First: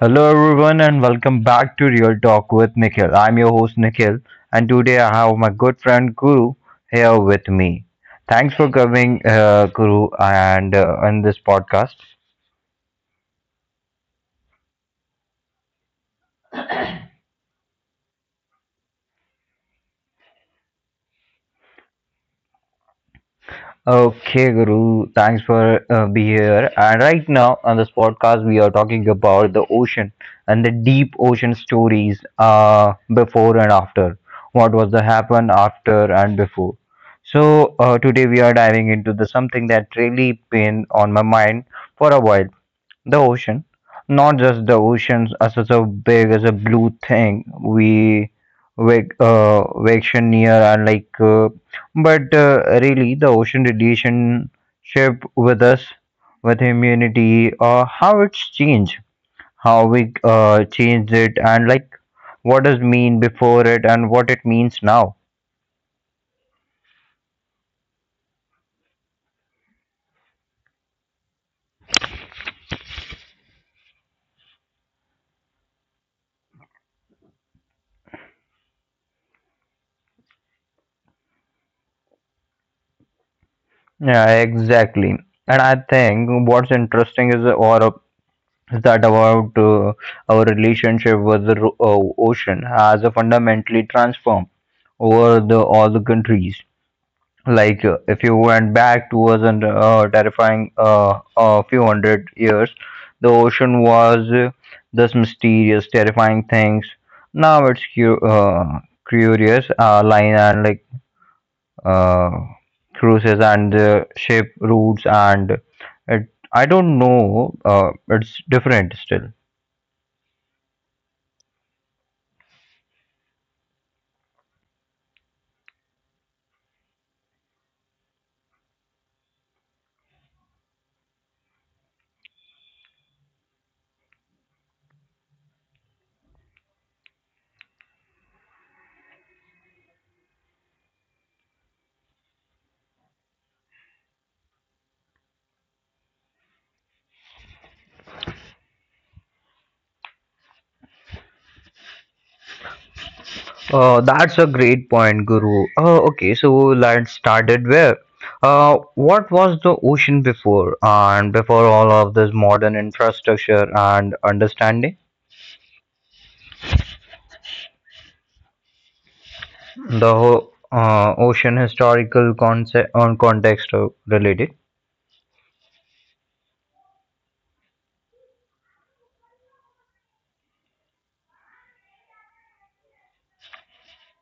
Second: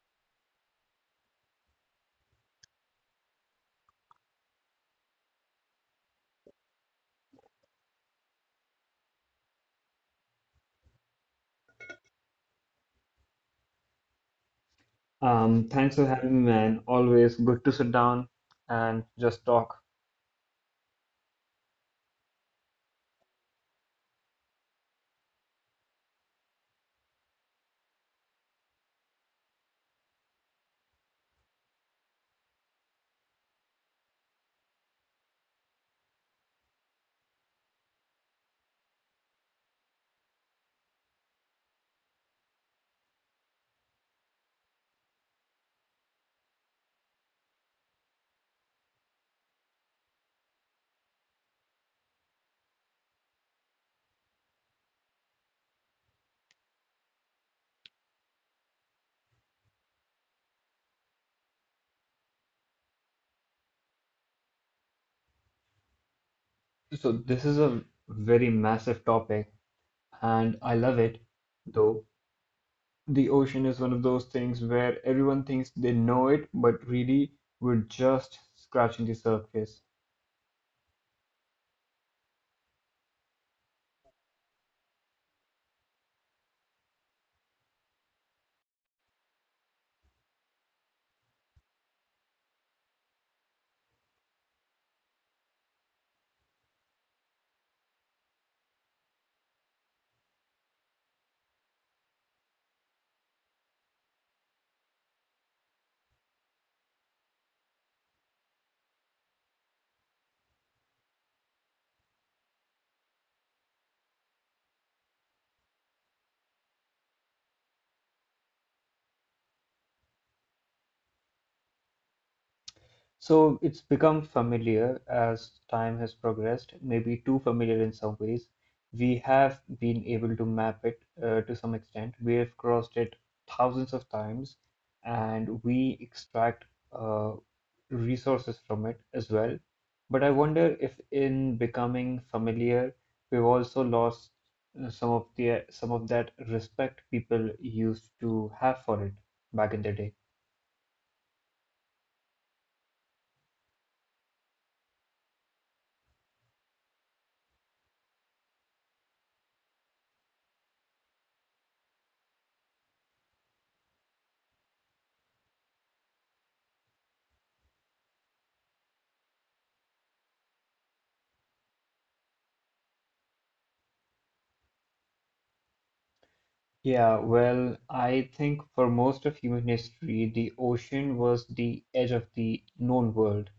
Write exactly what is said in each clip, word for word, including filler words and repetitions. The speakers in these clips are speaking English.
Hello everyone and welcome back to Real Talk with Nikhil. I'm your host Nikhil and today I have my good friend Guru here with me. Thanks for coming uh, Guru and uh, on this podcast. Um, thanks for having me, man. Always good to sit down and just talk. Okay, Guru, thanks for uh, be here. And right now on this podcast, we are talking about the ocean and the deep ocean stories uh, before and after. What was the happen after and before? So uh, today we are diving into the something that really been on my mind for a while. The ocean, not just the oceans as such a big as a blue thing we vac- uh, vacation near and like, uh, but uh, really the ocean relationship with us, with humanity, uh, how it's changed, how we uh, changed it, and like what does mean before it and what it means now. So this is a very massive topic, and I love it. Though the ocean is one of those things where everyone thinks they know it, but really we're just scratching the surface. Yeah, exactly. And I think what's interesting is, or that about uh, our relationship with the ro- uh, ocean has fundamentally transformed over the all the countries. Like uh, if you went back to us and uh, terrifying uh, a few hundred years, the ocean was uh, this mysterious, terrifying things. Now it's cu- uh, curious uh, line and like uh, cruises and uh, ship routes and it. I don't know. Uh, it's different still. So it's become familiar as time has progressed, maybe too familiar in some ways. We have been able to map it uh, to some extent. We have crossed it thousands of times, and we extract uh, resources from it as well. But I wonder if, in becoming familiar, we've also lost uh, some of the some of that respect people used to have for it back in the day. Uh, that's a great point, Guru. Uh, okay, so let's started where? Uh, what was the ocean before and before all of this modern infrastructure and understanding? The whole uh, ocean historical concept on context uh, related. Yeah, well, I think for most of human history, the ocean was the edge of the known world.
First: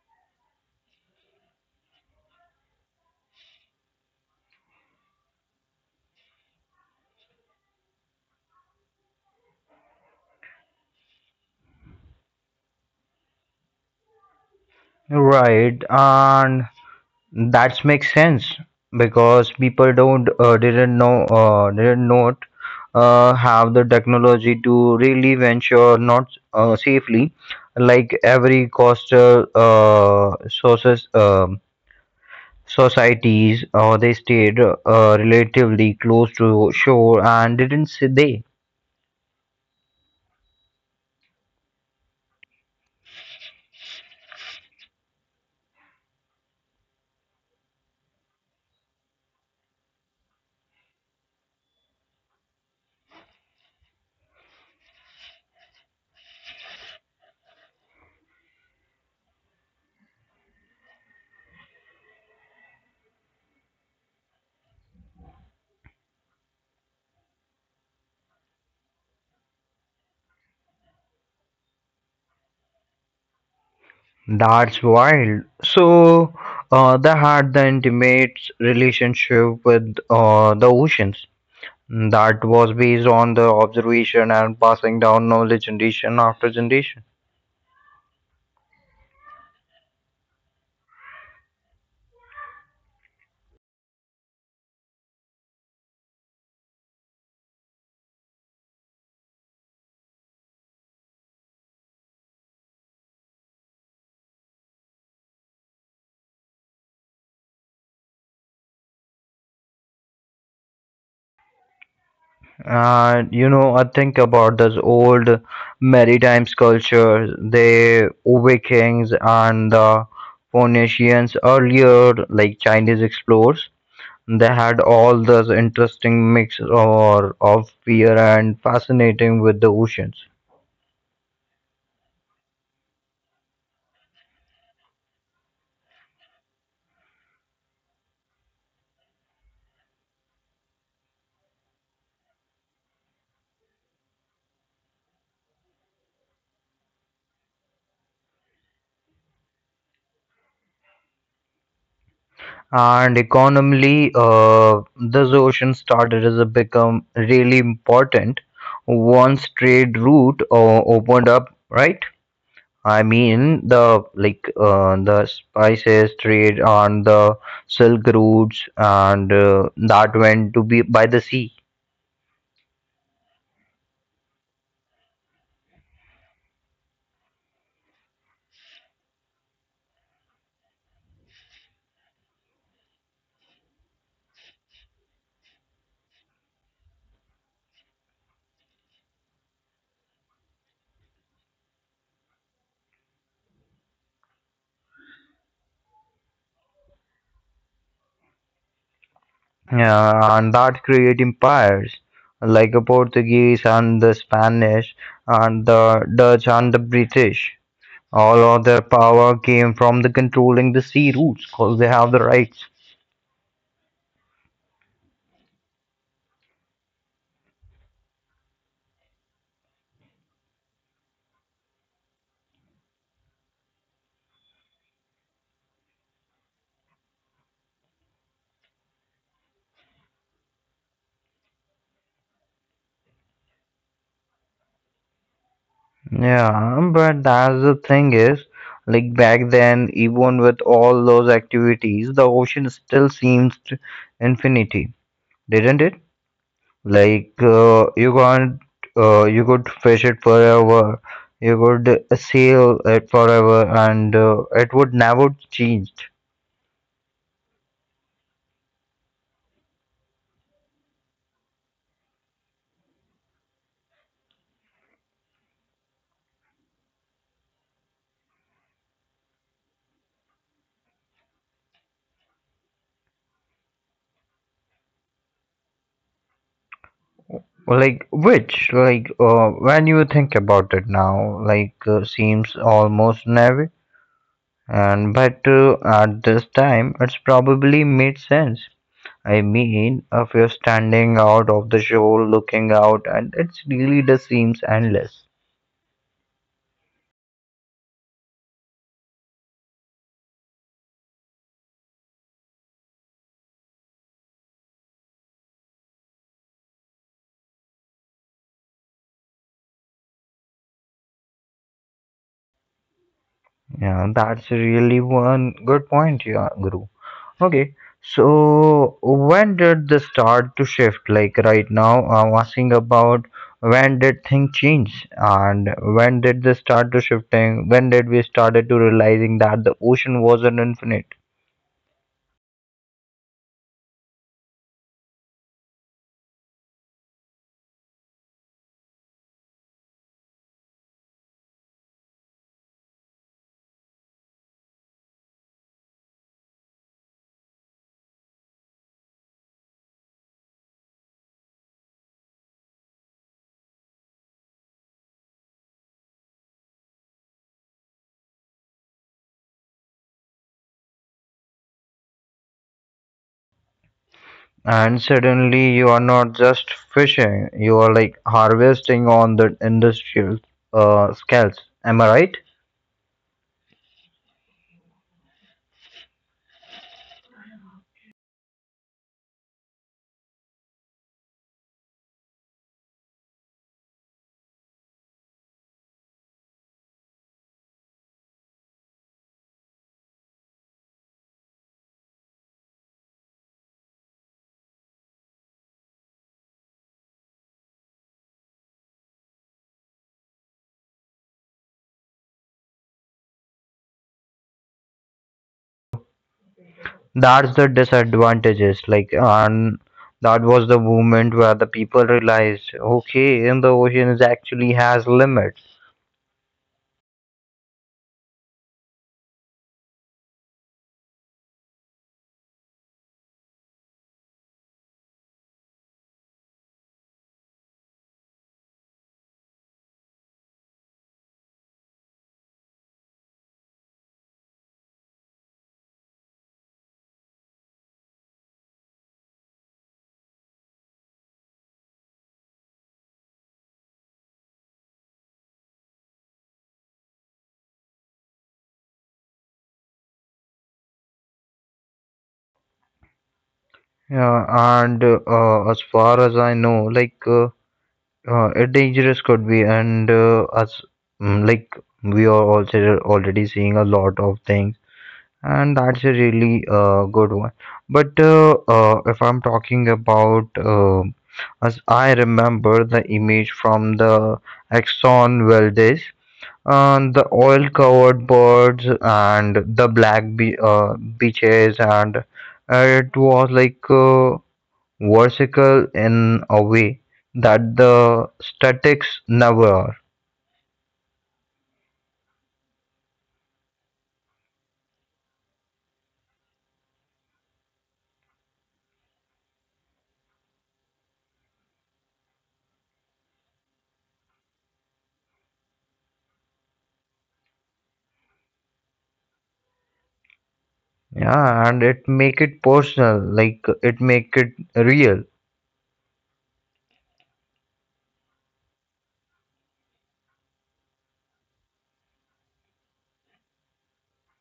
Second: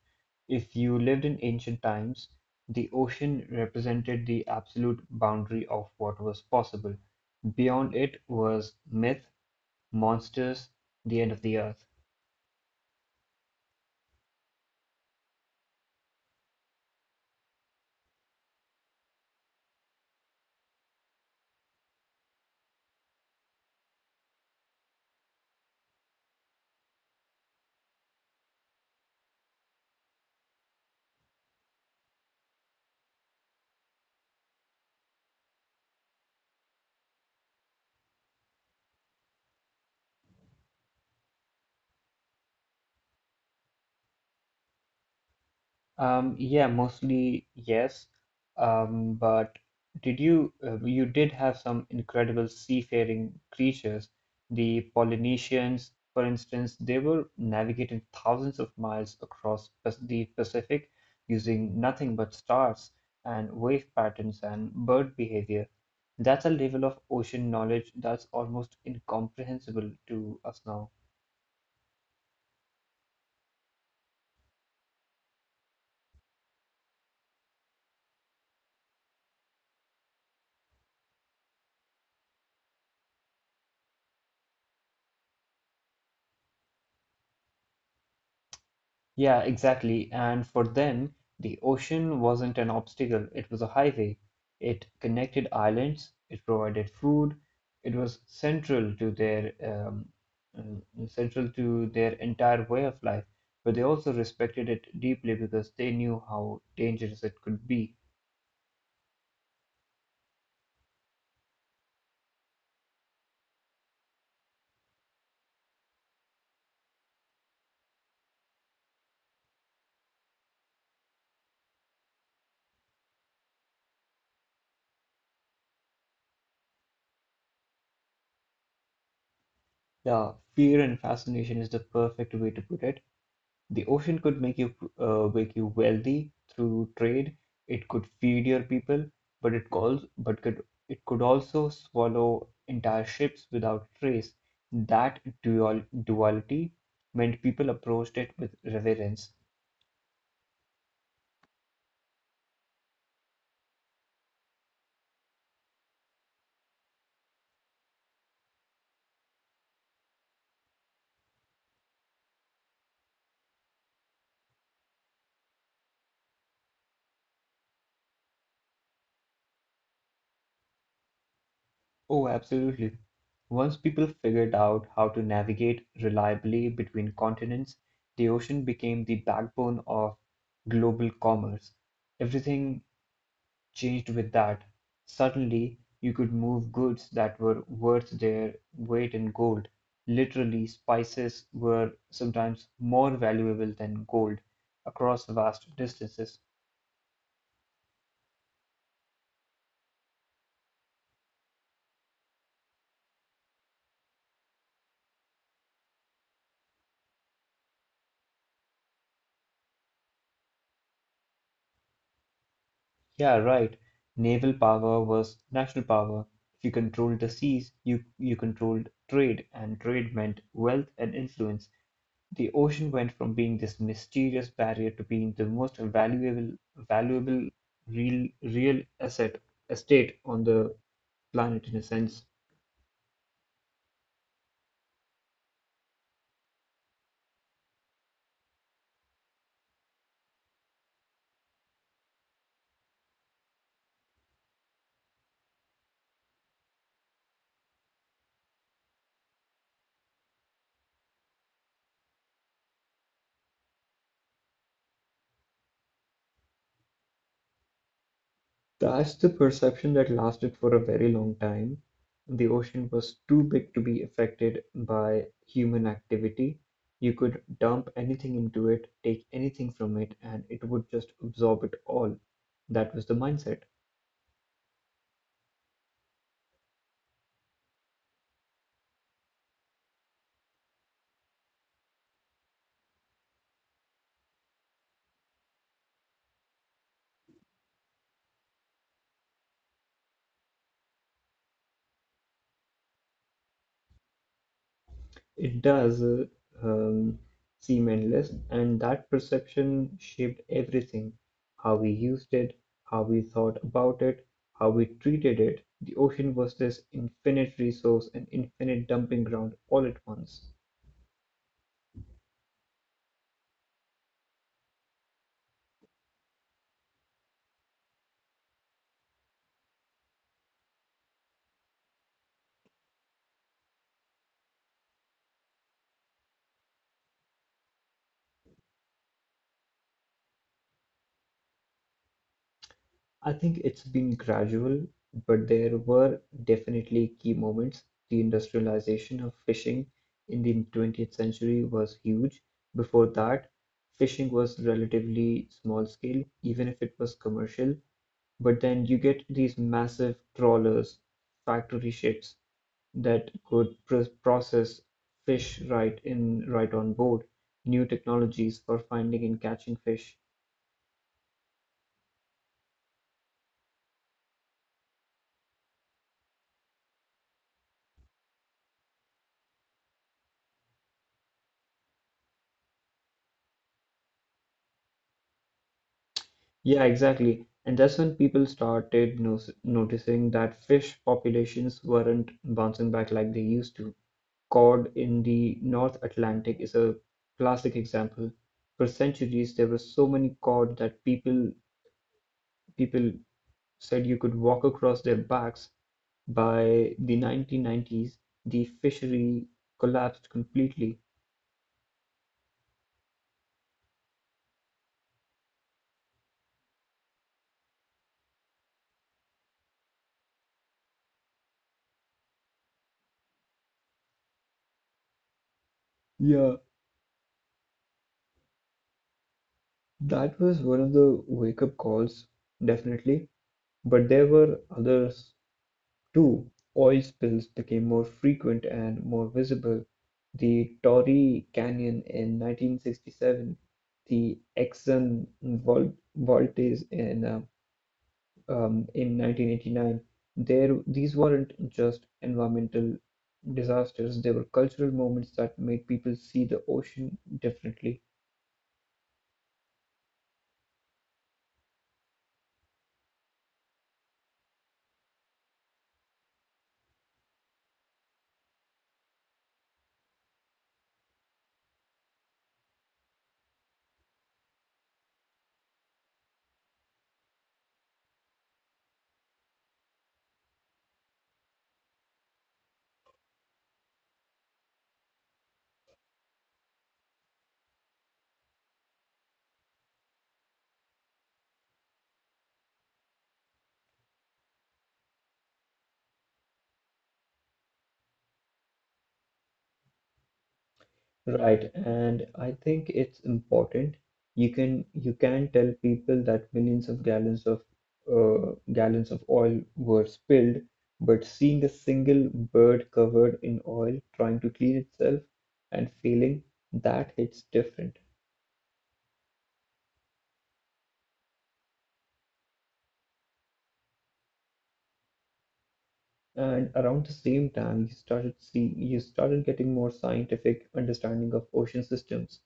If you lived in ancient times, the ocean represented the absolute boundary of what was possible. Beyond it was myth, monsters, the end of the earth. Right, and that makes sense because people don't uh, didn't know uh, didn't not uh, have the technology to really venture not uh, safely like every coastal uh, sources um societies or they stayed uh, relatively close to shore and didn't see they Um, yeah, mostly yes. Um, but did you uh, you did have some incredible seafaring creatures. The Polynesians, for instance, they were navigating thousands of miles across Pas- the Pacific using nothing but stars and wave patterns and bird behavior. That's a level of ocean knowledge that's almost incomprehensible to us now. that's wild so uh, they had the intimate relationship with uh, the oceans that was based on the observation and passing down knowledge generation after generation. Yeah, exactly. And for them, the ocean wasn't an obstacle, it was a highway. It connected islands, it provided food, it was central to their um, mm, central to their entire way of life. But they also respected it deeply because they knew how dangerous it could be. And you know, I think about this old maritime culture, the Vikings and the Phoenicians earlier, like Chinese explorers. They had all this interesting mix or of fear and fascinating with the oceans. The fear and fascination is the perfect way to put it. The ocean could make you uh, make you wealthy through trade. It could feed your people, but it calls but could it could also swallow entire ships without trace. That dual duality meant people approached it with reverence. And economically, uh, this ocean started to become really important once trade route uh, opened up, right? I mean the like uh, the spices trade on the Silk routes, and uh, that went to be by the sea, Oh, absolutely. Once people figured out how to navigate reliably between continents, the ocean became the backbone of global commerce. Everything changed with that. Suddenly you could move goods that were worth their weight in gold. Literally, spices were sometimes more valuable than gold across vast distances. yeah, and that create empires like the Portuguese and the Spanish and the Dutch and the British. All of their power came from the controlling the sea routes because they have the rights. Yeah, right. Naval power was national power. If you controlled the seas, you, you controlled trade, and trade meant wealth and influence. The ocean went from being this mysterious barrier to being the most valuable valuable real real asset estate on the planet in a sense. Yeah, but that's the thing is, like back then, even with all those activities, the ocean still seems to infinity, didn't it? Like uh, you can't, uh, you could fish it forever, you could sail it forever, and uh, it would never change. That's the perception that lasted for a very long time. The ocean was too big to be affected by human activity. You could dump anything into it, take anything from it, and it would just absorb it all. That was the mindset. Like which, like uh, when you think about it now, like uh, seems almost naive, and but uh, at this time it's probably made sense. I mean, if you're standing out of the show, looking out, and it's really just seems endless. It does uh, um, seem endless, and that perception shaped everything: how we used it, how we thought about it, how we treated it. The ocean was this infinite resource and infinite dumping ground all at once. Yeah, that's really one good point, yeah, Guru. Okay, so when did this start to shift? Like right now, I'm asking about when did things change and when did this start to shifting? When did we started to realizing that the ocean wasn't infinite? I think it's been gradual, but there were definitely key moments. The industrialization of fishing in the twentieth century was huge. Before that, fishing was relatively small scale, even if it was commercial. But then you get these massive trawlers, factory ships that could pr process fish right in right on board, new technologies for finding and catching fish. And suddenly you are not just fishing, you are like harvesting on the industrial uh, scales. Am I right? Yeah, exactly. And that's when people started no noticing that fish populations weren't bouncing back like they used to. Cod in the North Atlantic is a classic example. For centuries, there were so many cod that people people said you could walk across their backs. By the nineteen nineties, the fishery collapsed completely. That's the disadvantages. Like, and that was the moment where the people realized, okay, in the ocean is actually has limits. Yeah, that was one of the wake-up calls, definitely. But there were others. Two oil spills became more frequent and more visible: the Torrey Canyon in nineteen sixty-seven, the Exxon Val- Valdez in uh, um, in nineteen eighty-nine. There, these weren't just environmental disasters; they were cultural moments that made people see the ocean differently. Yeah, and uh, as far as I know, like uh, uh, it dangerous could be, and uh, as mm, like we are also already seeing a lot of things. And that's a really uh, good one. But uh, uh, if I'm talking about, uh, as I remember the image from the Exxon Valdez, and the oil-covered birds and the black be uh, beaches, and uh, it was like uh, vertical in a way that the statics never are. Right, and I think it's important. You can you can tell people that millions of gallons of uh, gallons of oil were spilled, but seeing a single bird covered in oil trying to clean itself and failing, that hits different. Yeah, and it make it personal, like it make it real. And around the same time, you started see you started getting more scientific understanding of ocean systems.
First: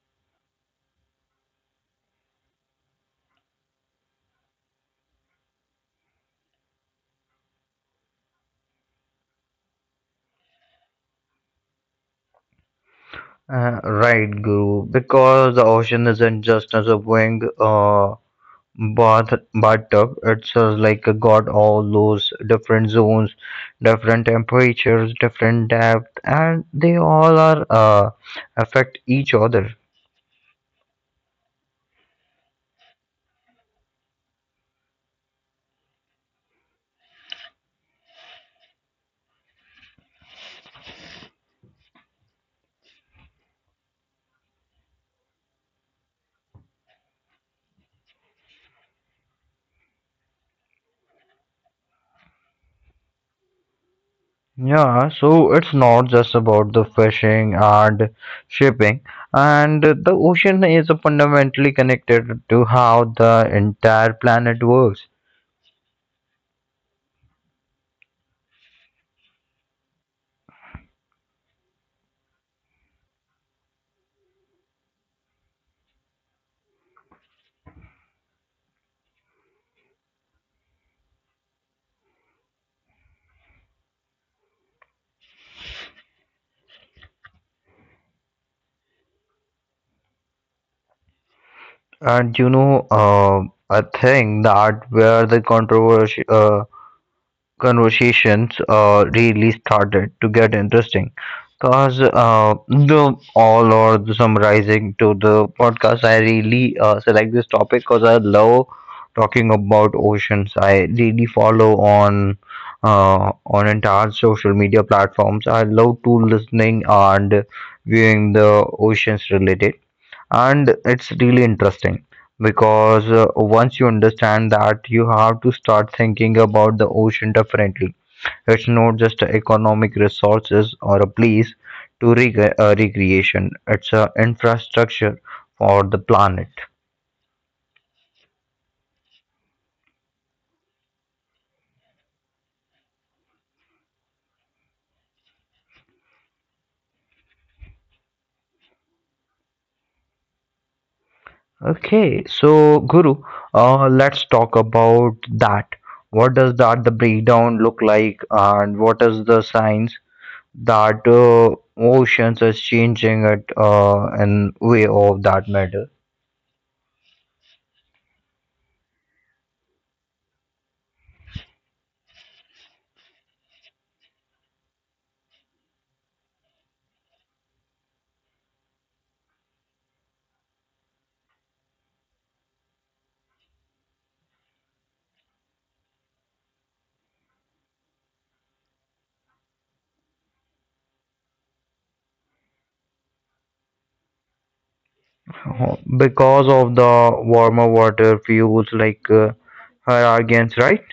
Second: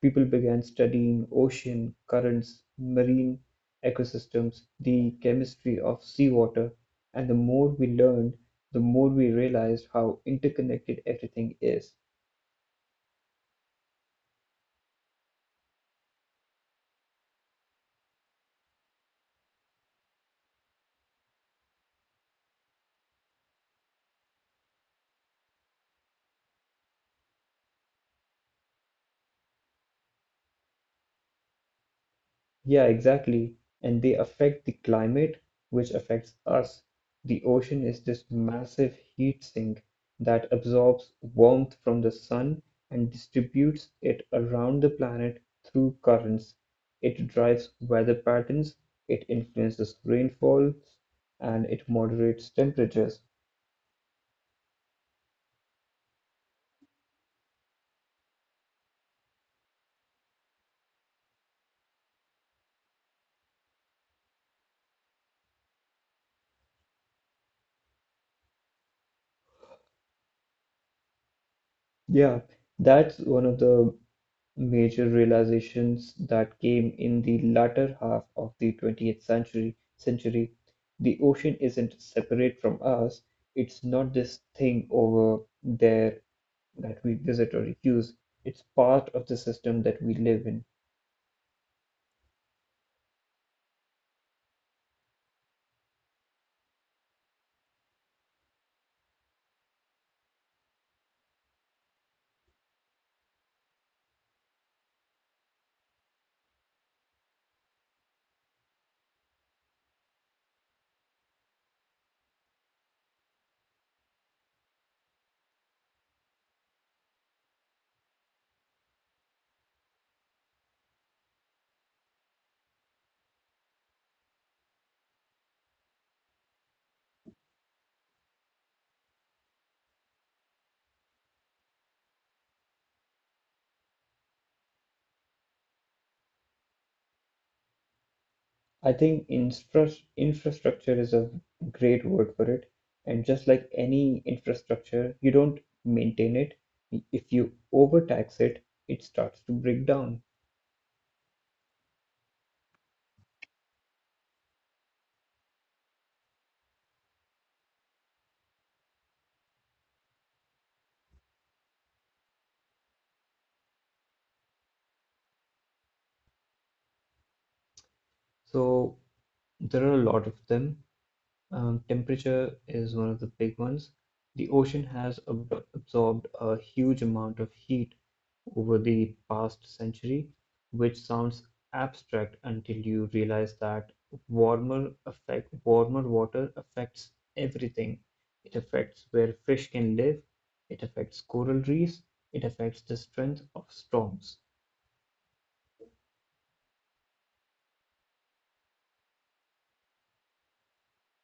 People began studying ocean currents, marine ecosystems, the chemistry of seawater, and the more we learned, the more we realized how interconnected everything is. Uh, right, Guru. Because the ocean isn't just as a wing uh, bath bathtub. It's uh, like a got all those different zones, different temperatures, different depth, and they all are uh, affect each other. Yeah, exactly. And they affect the climate, which affects us. The ocean is this massive heat sink that absorbs warmth from the sun and distributes it around the planet through currents. It drives weather patterns, it influences rainfall, and it moderates temperatures. Yeah, so it's not just about the fishing and shipping, and the ocean is fundamentally connected to how the entire planet works. Yeah, that's one of the major realizations that came in the latter half of the twentieth century century: the ocean isn't separate from us, it's not this thing over there that we visit or use, it's part of the system that we live in. And you know, uh, I think that where the controversy uh, conversations uh, really started to get interesting. Cause uh, The all or the summarizing to the podcast, I really uh, select this topic because I love talking about oceans. I really follow on uh, on entire social media platforms. I love to listening and viewing the oceans related and it's really interesting because uh, once you understand that you have to start thinking about the ocean differently. It's not just a economic resources or a place to rec- uh, recreation. It's a infrastructure for the planet. I think infra- infrastructure is a great word for it, and just like any infrastructure, you don't maintain it. If you overtax it, it starts to break down. Okay, so Guru, uh, let's talk about that. What does that the breakdown look like and what is the science that uh, oceans is changing it uh, in way of that matter? So there are a lot of them. Um, temperature is one of the big ones. The ocean has ab- absorbed a huge amount of heat over the past century, which sounds abstract until you realize that warmer affect warmer water affects everything. It affects where fish can live, it affects coral reefs, it affects the strength of storms. Because of the warmer water fuels like uh, hurricanes, right?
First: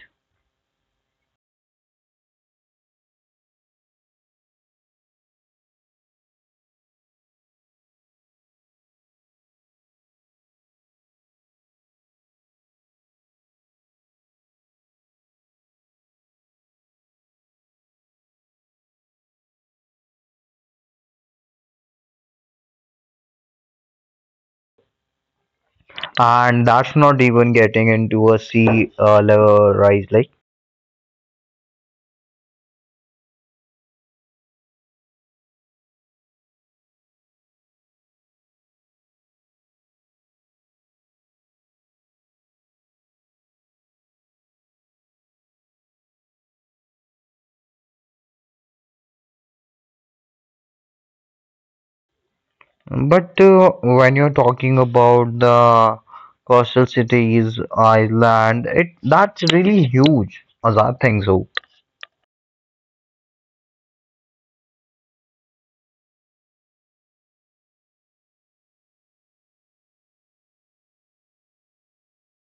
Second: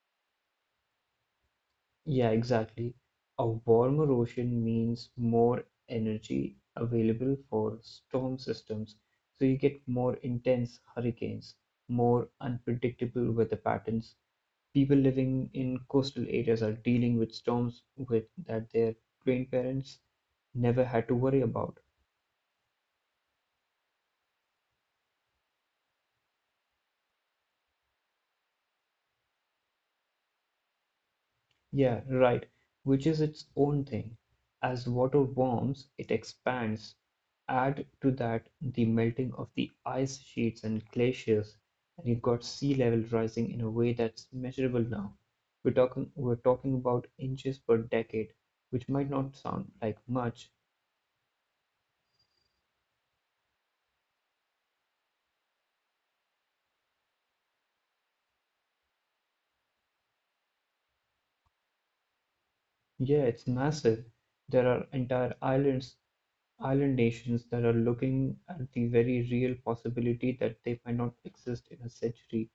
Yeah, exactly. A warmer ocean means more energy available for storm systems, so you get more intense hurricanes, more unpredictable weather patterns. People living in coastal areas are dealing with storms with that their grandparents never had to worry about. And that's not even getting into a sea uh, level rise like. Yeah, right. Which is its own thing. As water warms, it expands. Add to that the melting of the ice sheets and glaciers, and you've got sea level rising in a way that's measurable now. We're talking we're talking about inches per decade, which might not sound like much. But uh, when you're talking about the coastal cities island it that's really huge as I think so. Yeah, it's massive. There are entire islands island nations that are looking at the very real possibility that they might not exist in a century.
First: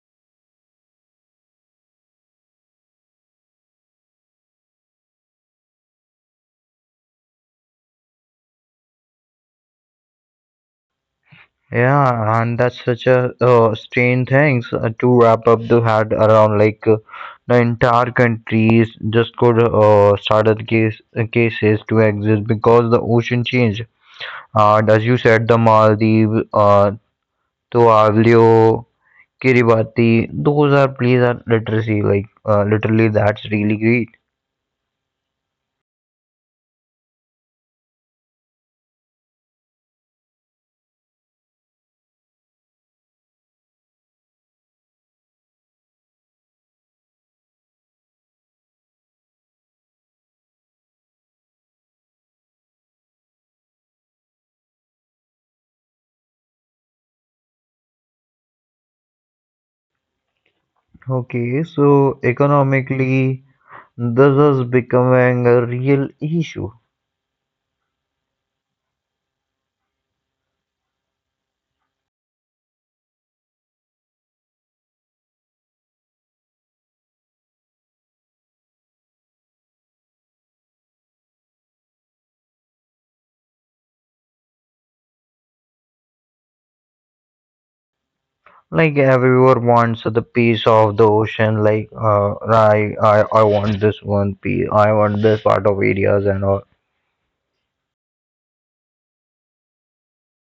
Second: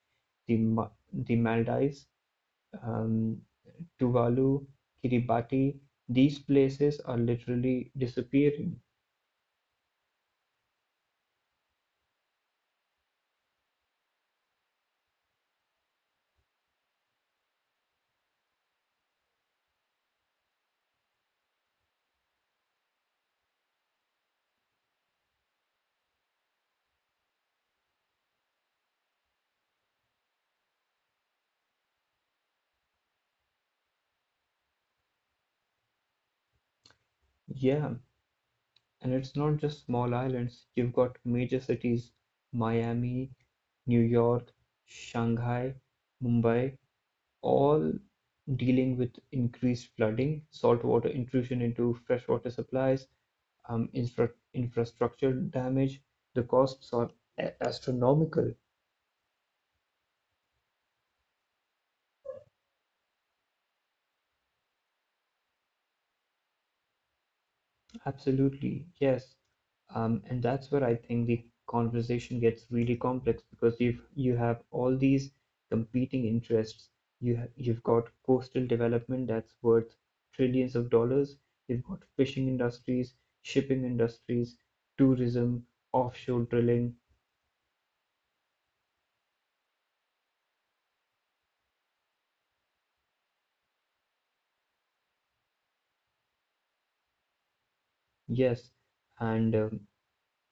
The, Ma- the Maldives, um, Tuvalu, Kiribati, these places are literally disappearing. Yeah, and that's such a uh, strange thing. So, Uh, to wrap up, they had around like uh, the entire countries just could uh, started case, uh, cases to exist because the ocean changed. And as you said, the Maldives, uh, Tuvalu, Kiribati, those are places that literacy like uh, literally that's really great. Yeah, and it's not just small islands. You've got major cities, Miami, New York, Shanghai, Mumbai, all dealing with increased flooding, saltwater intrusion into freshwater supplies, um, infra- infrastructure damage. The costs are astronomical. Okay, so economically, this is becoming a real issue. Absolutely, yes. Um, and that's where I think the conversation gets really complex because you've you have all these competing interests. You ha- you've got coastal development that's worth trillions of dollars. You've got fishing industries, shipping industries, tourism, offshore drilling. Like everyone wants the piece of the ocean. Like uh, I, I, I want this one piece. I want this part of areas and all. Yes, and um,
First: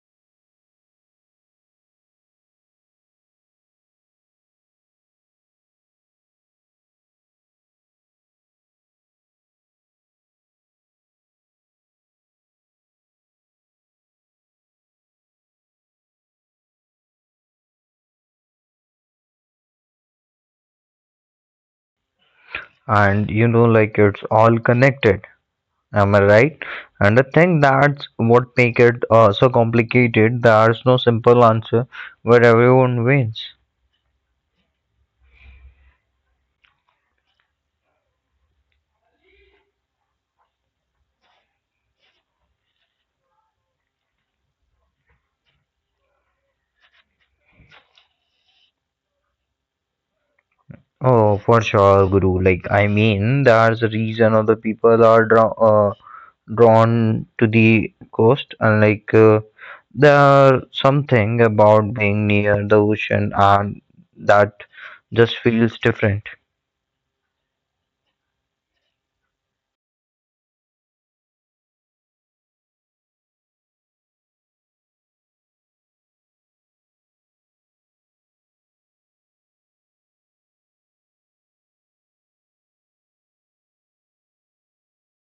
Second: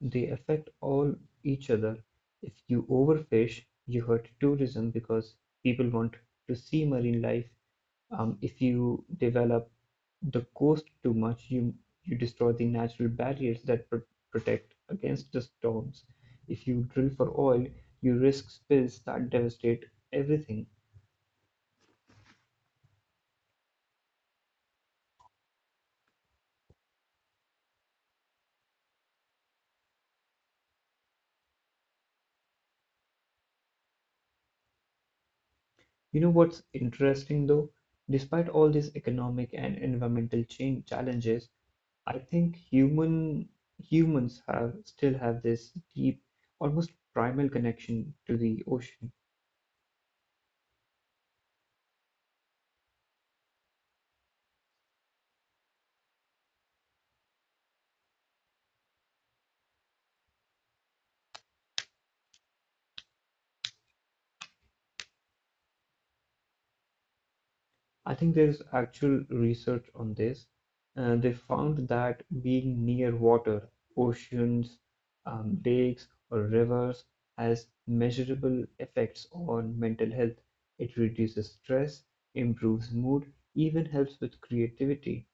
they affect all each other. If you overfish, you hurt tourism because people want to see marine life. Um, if you develop the coast too much, you you destroy the natural barriers that pr- protect against the storms. If you drill for oil, you risk spills that devastate everything. And you know, like it's all connected. Am I right? And I think that's what make it uh, so complicated. There's no simple answer where everyone wins. You know what's interesting though? Despite all these economic and environmental change challenges, I think human humans have still have this deep, almost primal connection to the ocean. Oh, for sure, Guru. Like I mean, there's a reason other people are draw, uh, drawn to the coast, and like. Uh, There's something about being near the ocean and that just feels different. I think there's actual research on this. Uh, they found that being near water, oceans, um, lakes, or rivers has measurable effects on mental health. It reduces stress, improves mood, even helps with creativity.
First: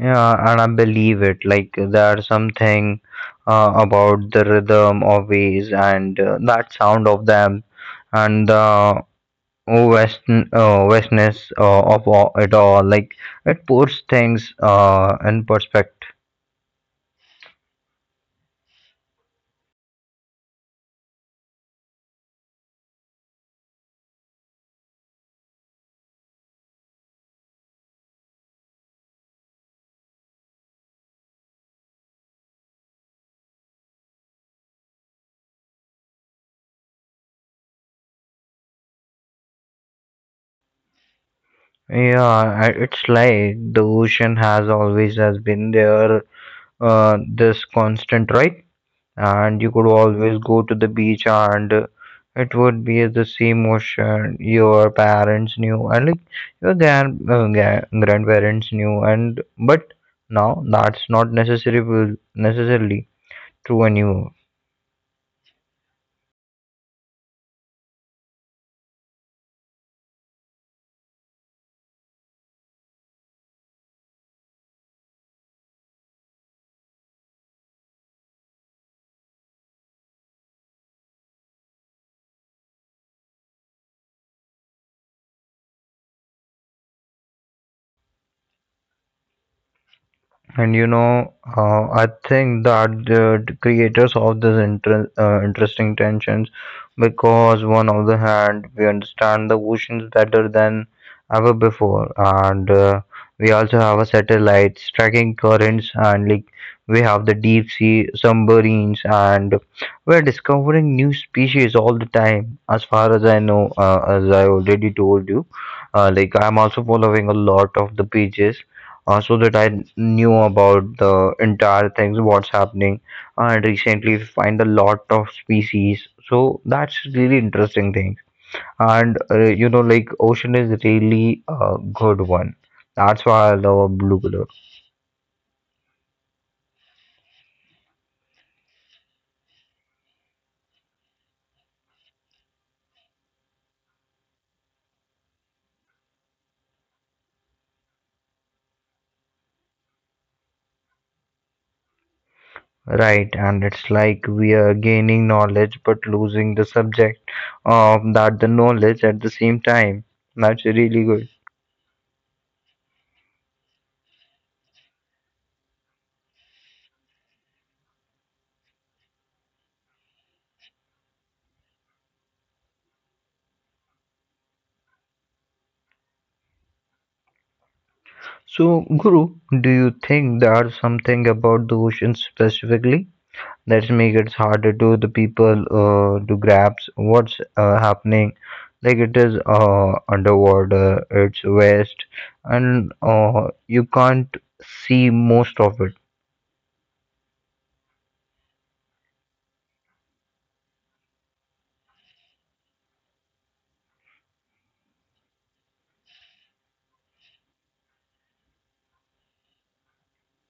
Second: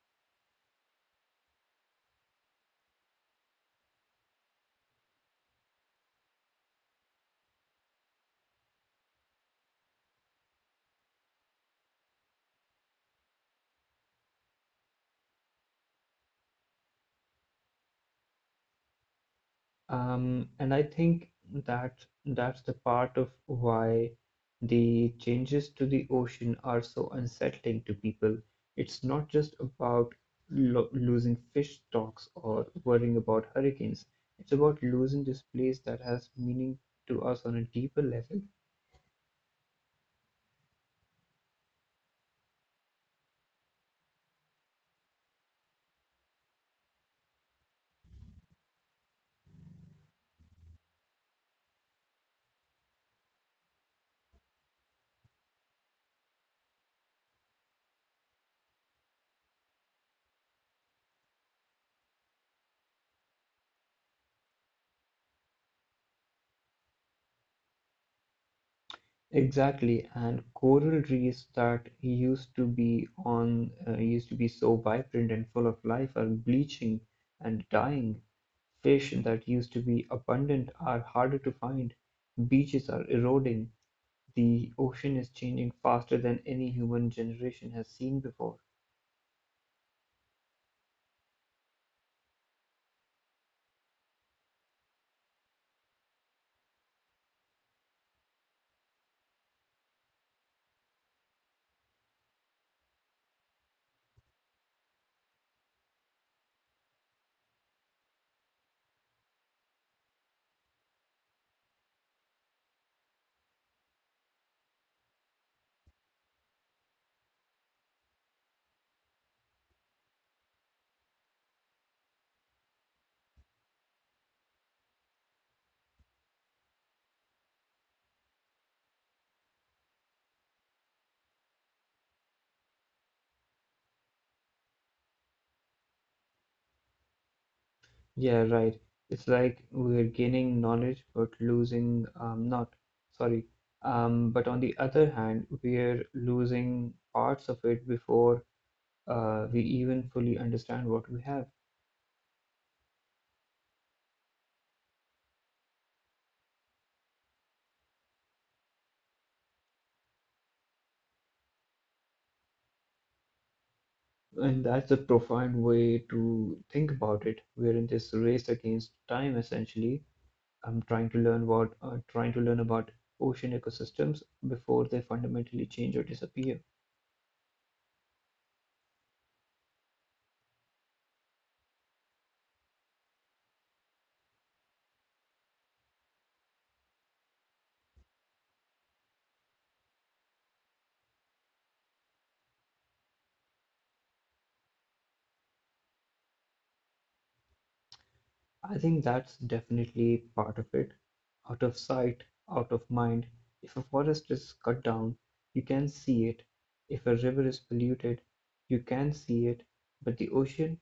Yeah, and I believe it. Like there's something uh, about the rhythm of waves and uh, that sound of them and the west uh, vastness uh, of all, it all. Like it puts things uh, in perspective. Um, and I think that that's the part of why the changes to the ocean are so unsettling to people. It's not just about lo losing fish stocks or worrying about hurricanes. It's about losing this place that has meaning to us on a deeper level. Yeah, i- it's like the ocean has always has been there. Uh, this constant, right? And you could always go to the beach and uh, it would be the same ocean your parents knew and like your grand, uh, gra- grandparents knew and but now that's not necessarily necessarily true anymore. Exactly, and coral reefs that used to be on uh, used to be so vibrant and full of life are bleaching and dying. Fish that used to be abundant are harder to find. Beaches are eroding. The ocean is changing faster than any human generation has seen before. And you know, uh, I think that the creators of this inter- uh, interesting tensions because one on the hand we understand the oceans better than ever before, and uh, we also have a satellites tracking currents, and like we have the deep sea submarines, and we're discovering new species all the time. As far as I know, uh, as I already told you, uh, like I'm also following a lot of the pages uh, so that I knew about the entire things, what's happening. And recently, find a lot of species. So that's really interesting thing. And uh, you know, like ocean is really a good one. That's why I love blue color. Yeah, right. It's like we're gaining knowledge but losing um, not. Sorry. Um, but on the other hand, we're losing parts of it before uh, we even fully understand what we have. Right, and it's like we are gaining knowledge but losing the subject of that the knowledge at the same time. That's really good. And that's a profound way to think about it. We're in this race against time, essentially. I'm trying to learn what, uh, trying to learn about ocean ecosystems before they fundamentally change or disappear. So, Guru, do you think there are something about the ocean specifically that's make it harder to the people uh, to grasp what's uh, happening? Like it is uh, underwater it's waste and uh, you can't see most of it. I think that's definitely part of it. Out of sight, out of mind. If a forest is cut down, you can see it. If a river is polluted, you can see it. But the ocean,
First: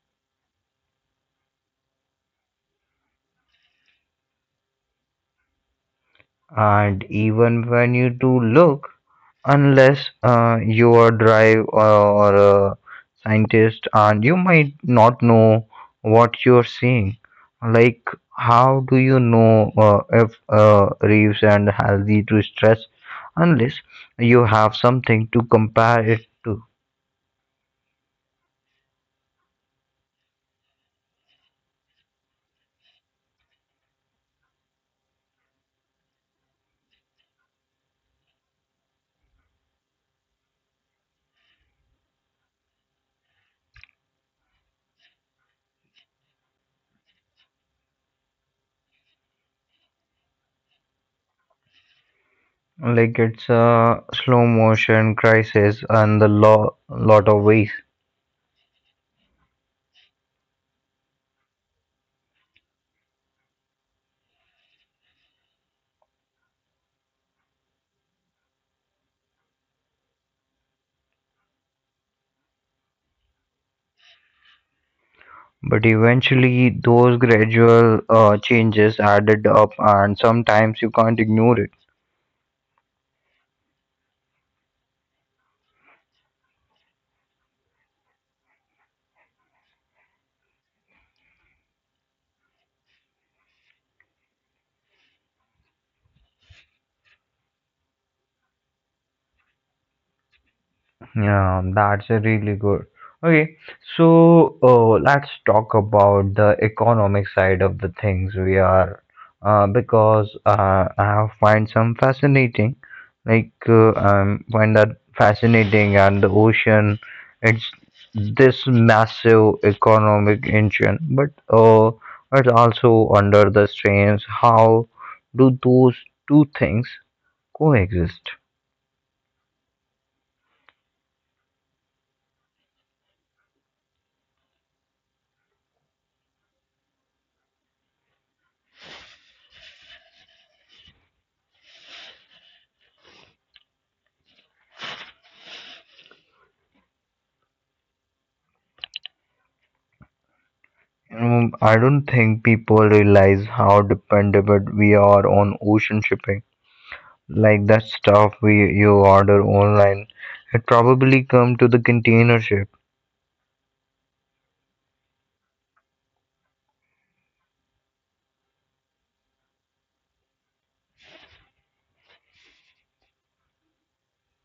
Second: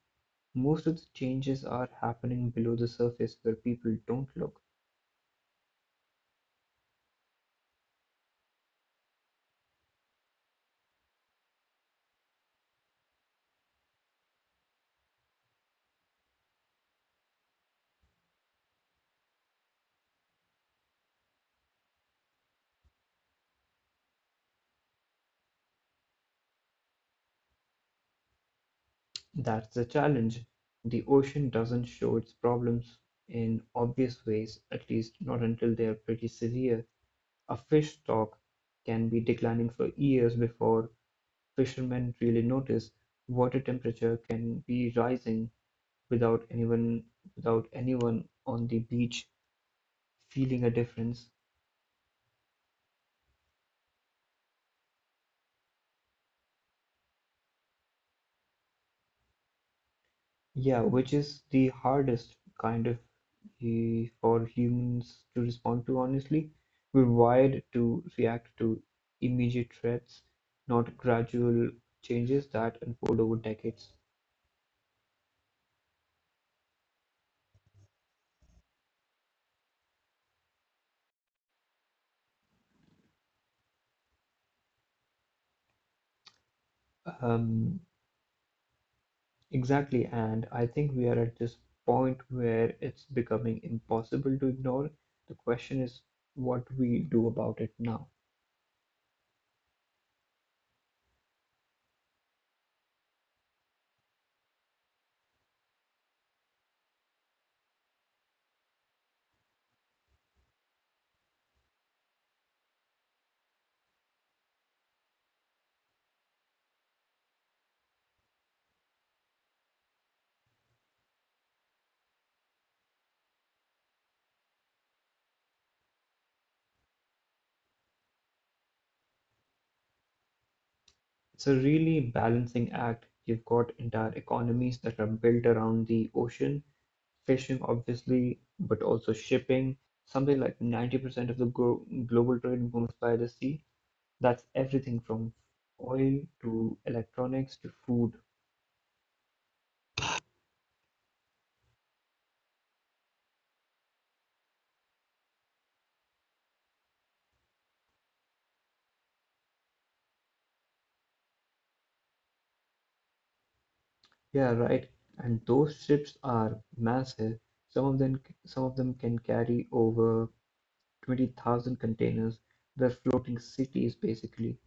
most of the changes are happening below the surface where people don't look. And even when you do look, unless uh, you are drive or, or a scientist and you might not know what you're seeing. Like how do you know uh, if uh, reefs and healthy to stress unless you have something to compare it to. That's the challenge. The ocean doesn't show its problems in obvious ways, at least not until they are pretty severe. A fish stock can be declining for years before fishermen really notice. Water temperature can be rising without anyone without anyone on the beach feeling a difference. Like it's a slow motion crisis and the law lot of ways. Yeah, which is the hardest kind of eh, for humans to respond to, honestly. We're wired to react to immediate threats, not gradual changes that unfold over decades. But eventually those gradual uh, changes added up and sometimes you can't ignore it. Um, exactly, and I think we are at this point where it's becoming impossible to ignore. The question is what we do about it now. Yeah, that's a really good. Okay, so uh, let's talk about the economic side of the things we are, uh, because uh, I have find some fascinating, like uh, I find that fascinating, and the ocean, it's this massive economic engine, but uh, it's also under the strains. How do those two things coexist? It's a really balancing act. You've got entire economies that are built around the ocean. Fishing obviously, but also shipping. Something like ninety percent of the glo- global trade moves by the sea. That's everything from oil to electronics to food. Um, I don't think people realize how dependable we are on ocean shipping. Like that stuff we you order online, it probably come to the container ship. Yeah, right. And those ships are massive. Some of them, some of them can carry over twenty thousand containers. They're floating cities basically,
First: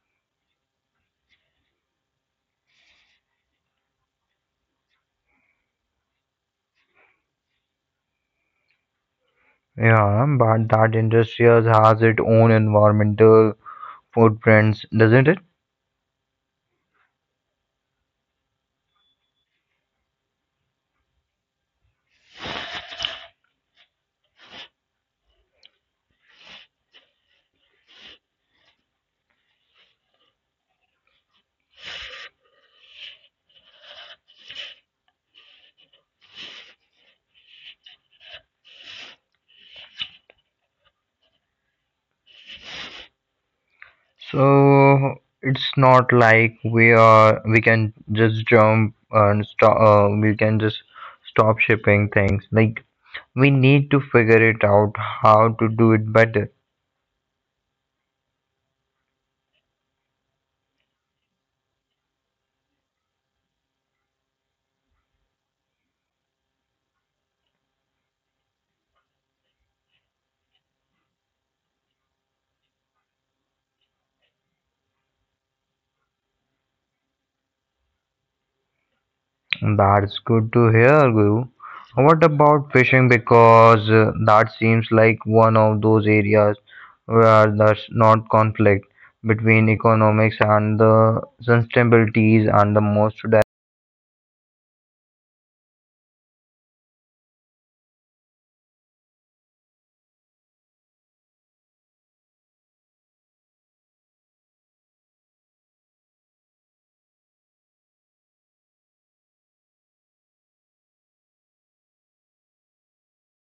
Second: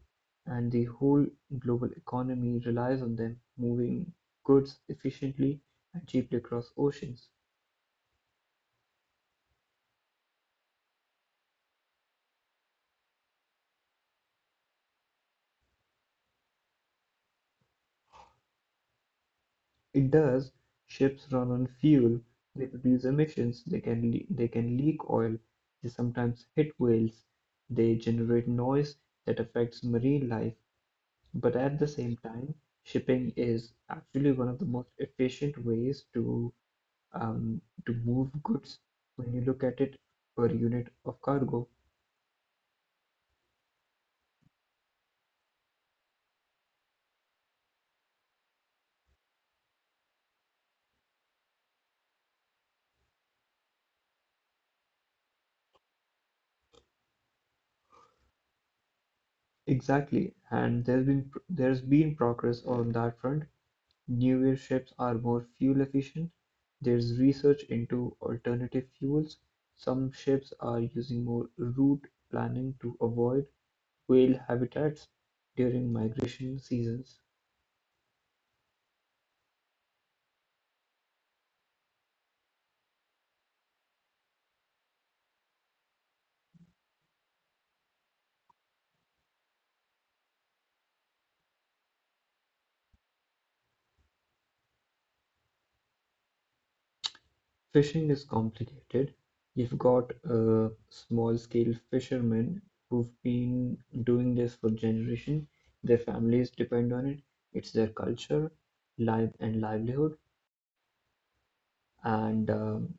and the whole global economy relies on them moving goods efficiently and cheaply across oceans. Yeah, but that industry has its own environmental footprints, doesn't it? It does. Ships run on fuel, they produce emissions, they can le they can leak oil, they sometimes hit whales, they generate noise that affects marine life. But at the same time, shipping is actually one of the most efficient ways to um, to move goods when you look at it per unit of cargo. So it's not like we are we can just jump and stop. Uh, we can just stop shipping things. Like we need to figure it out how to do it better. Exactly, and there's been pr- there's been progress on that front. Newer ships are more fuel-efficient, there is research into alternative fuels, some ships are using more route planning to avoid whale habitats during migration seasons. That's good to hear, Guru. What about fishing? Because uh, that seems like one of those areas where there's not conflict between economics and the sustainabilities and the most di-. Fishing is complicated. You've got uh, small-scale fishermen who've been doing this for generations. Their families depend on it. It's their culture, life, and livelihood. And um,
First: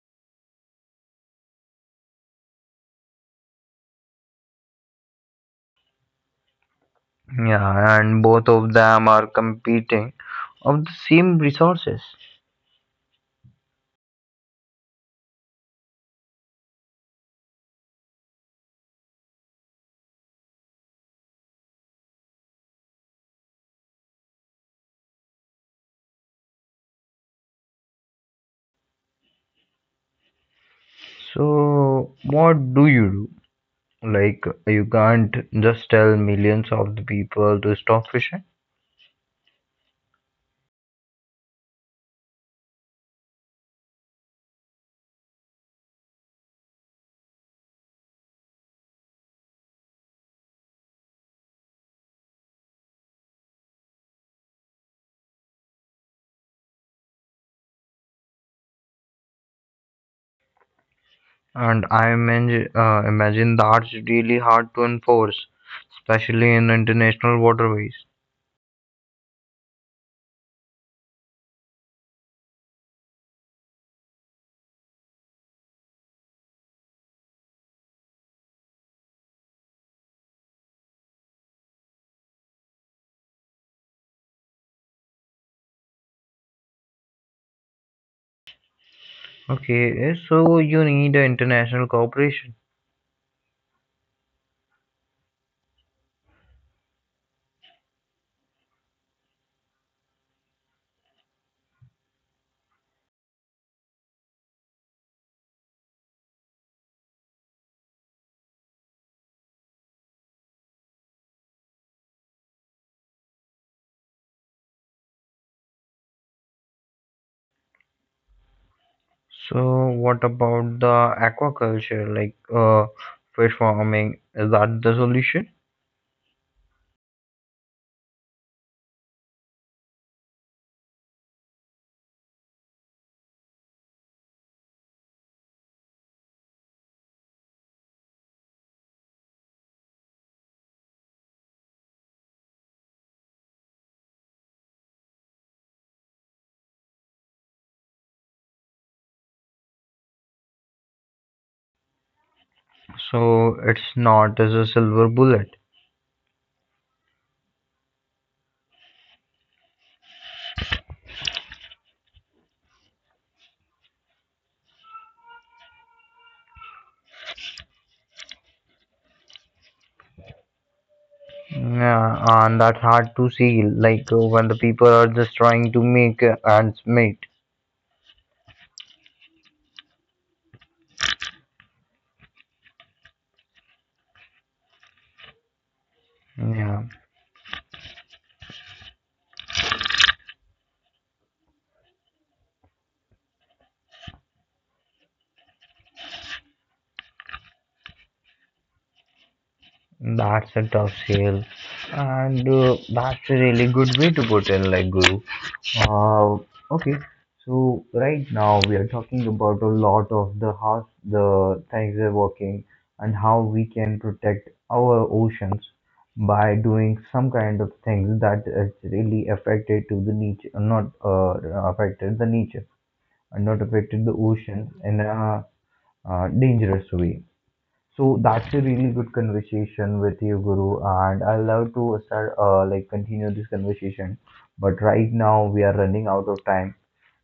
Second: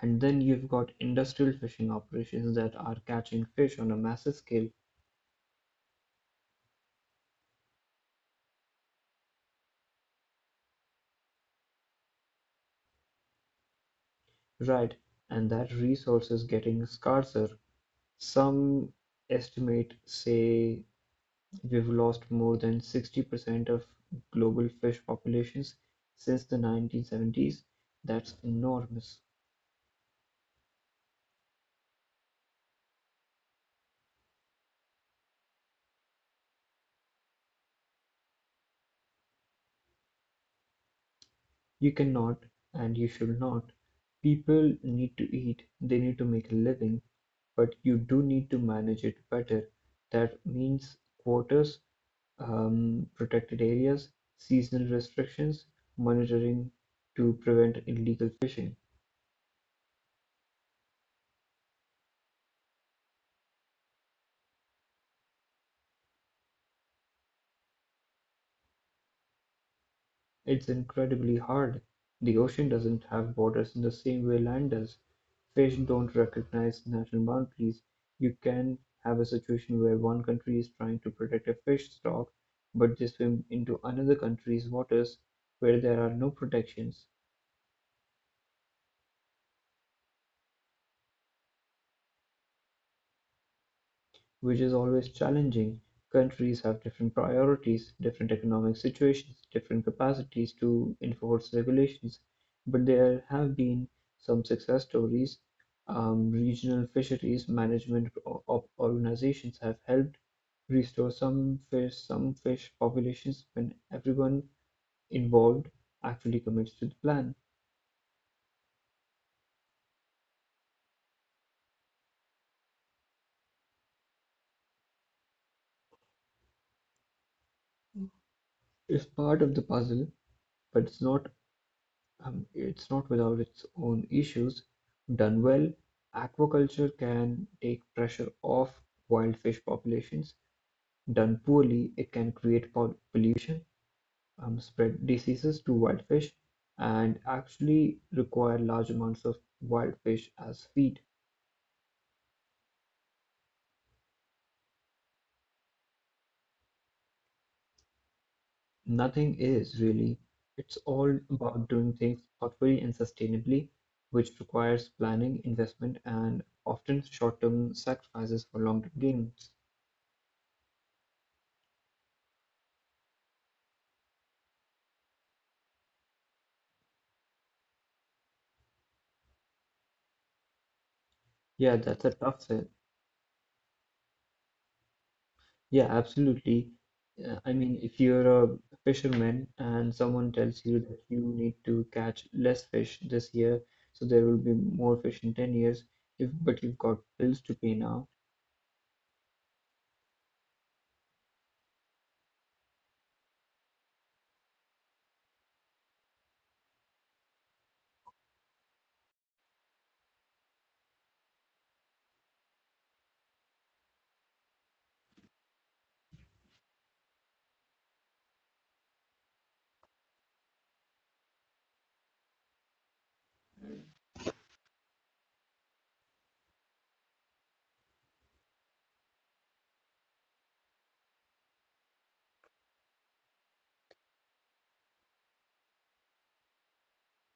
And then you've got industrial fishing operations that are catching fish on a massive scale, Yeah, and both of them are competing of the same resources. right? And that resource is getting scarcer. Some estimate say we've lost more than sixty percent of global fish populations since the nineteen seventies. That's enormous. So what do you do? Like you can't just tell millions of the people to stop fishing. You cannot, and you should not. People need to eat, they need to make a living, but you do need to manage it better. That means quotas, um, protected areas, seasonal restrictions, monitoring to prevent illegal fishing. And I imagine, uh, imagine that's really hard to enforce, especially in international waterways. It's incredibly hard. The ocean doesn't have borders in the same way land does. Fish don't recognize national boundaries. You can have a situation where one country is trying to protect a fish stock, but they swim into another country's waters where there are no protections. Okay, eh, so you need a international cooperation. Which is always challenging. Countries have different priorities, different economic situations, different capacities to enforce regulations. But there have been some success stories. Um, regional fisheries management o- o- organizations have helped restore some fish, some fish populations when everyone involved actually commits to the plan. So what about the aquaculture, like uh, fish farming? Is that the solution? It's part of the puzzle, but it's not um, it's not without its own issues. Done well, aquaculture can take pressure off wild fish populations. Done poorly, it can create pol- pollution, um, spread diseases to wild fish, and actually require large amounts of wild fish as feed. So it's not as a silver bullet. Nothing is really. It's all about doing things thoughtfully and sustainably, which requires planning, investment, and often short-term sacrifices for long-term gains. Yeah, and that's hard to see, like uh, when the people are just trying to make uh, ends meet. Yeah, that's a tough sell. Yeah, absolutely. Yeah. Uh, I mean, if you're a fisherman and someone tells you that you need to catch less fish this year, so there will be more fish in ten years, if but you've got bills to pay now. That's a tough sale, and uh, that's a really good way to put in, like Guru. Uh, okay, so right now we are talking about a lot of the how the things are working and how we can protect our oceans by doing some kind of things that is really affected to the nature, not uh, affected the nature and not affected the oceans in a uh, dangerous way. So that's a really good conversation with you, Guru, and I love to start uh, like continue this conversation. But right now we are running out of time,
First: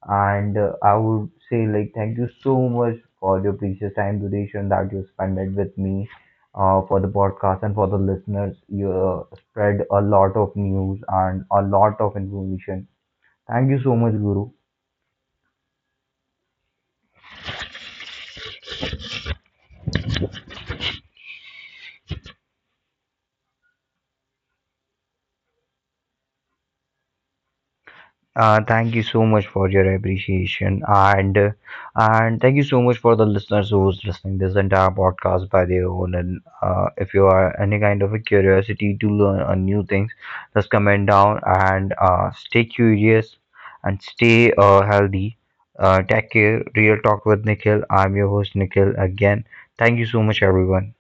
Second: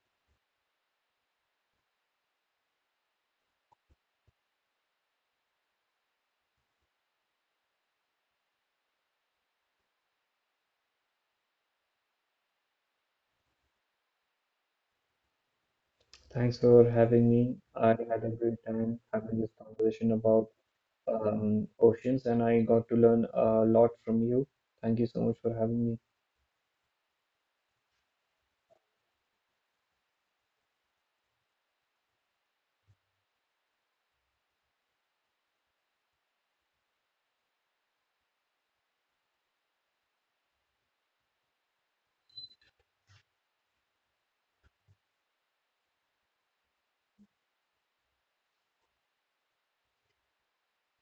and uh, I would say like thank you so much for your precious time, donation that you spent it with me, uh, for the podcast and for the listeners. You uh, spread a lot of news and a lot of information. Thank you so much, Guru. Thanks for having me. I had a great time having this conversation about um, oceans, and I got to learn a lot from you. Thank you so much for having me. Uh, thank you so much for your appreciation and uh, and thank you so much for the listeners who's listening this entire podcast by their own and uh, if you are any kind of a curiosity to learn on new things just comment down and uh, stay curious and stay uh, healthy. Uh, take care. Real Talk with Nikhil, I'm your host Nikhil again. Thank you so much everyone.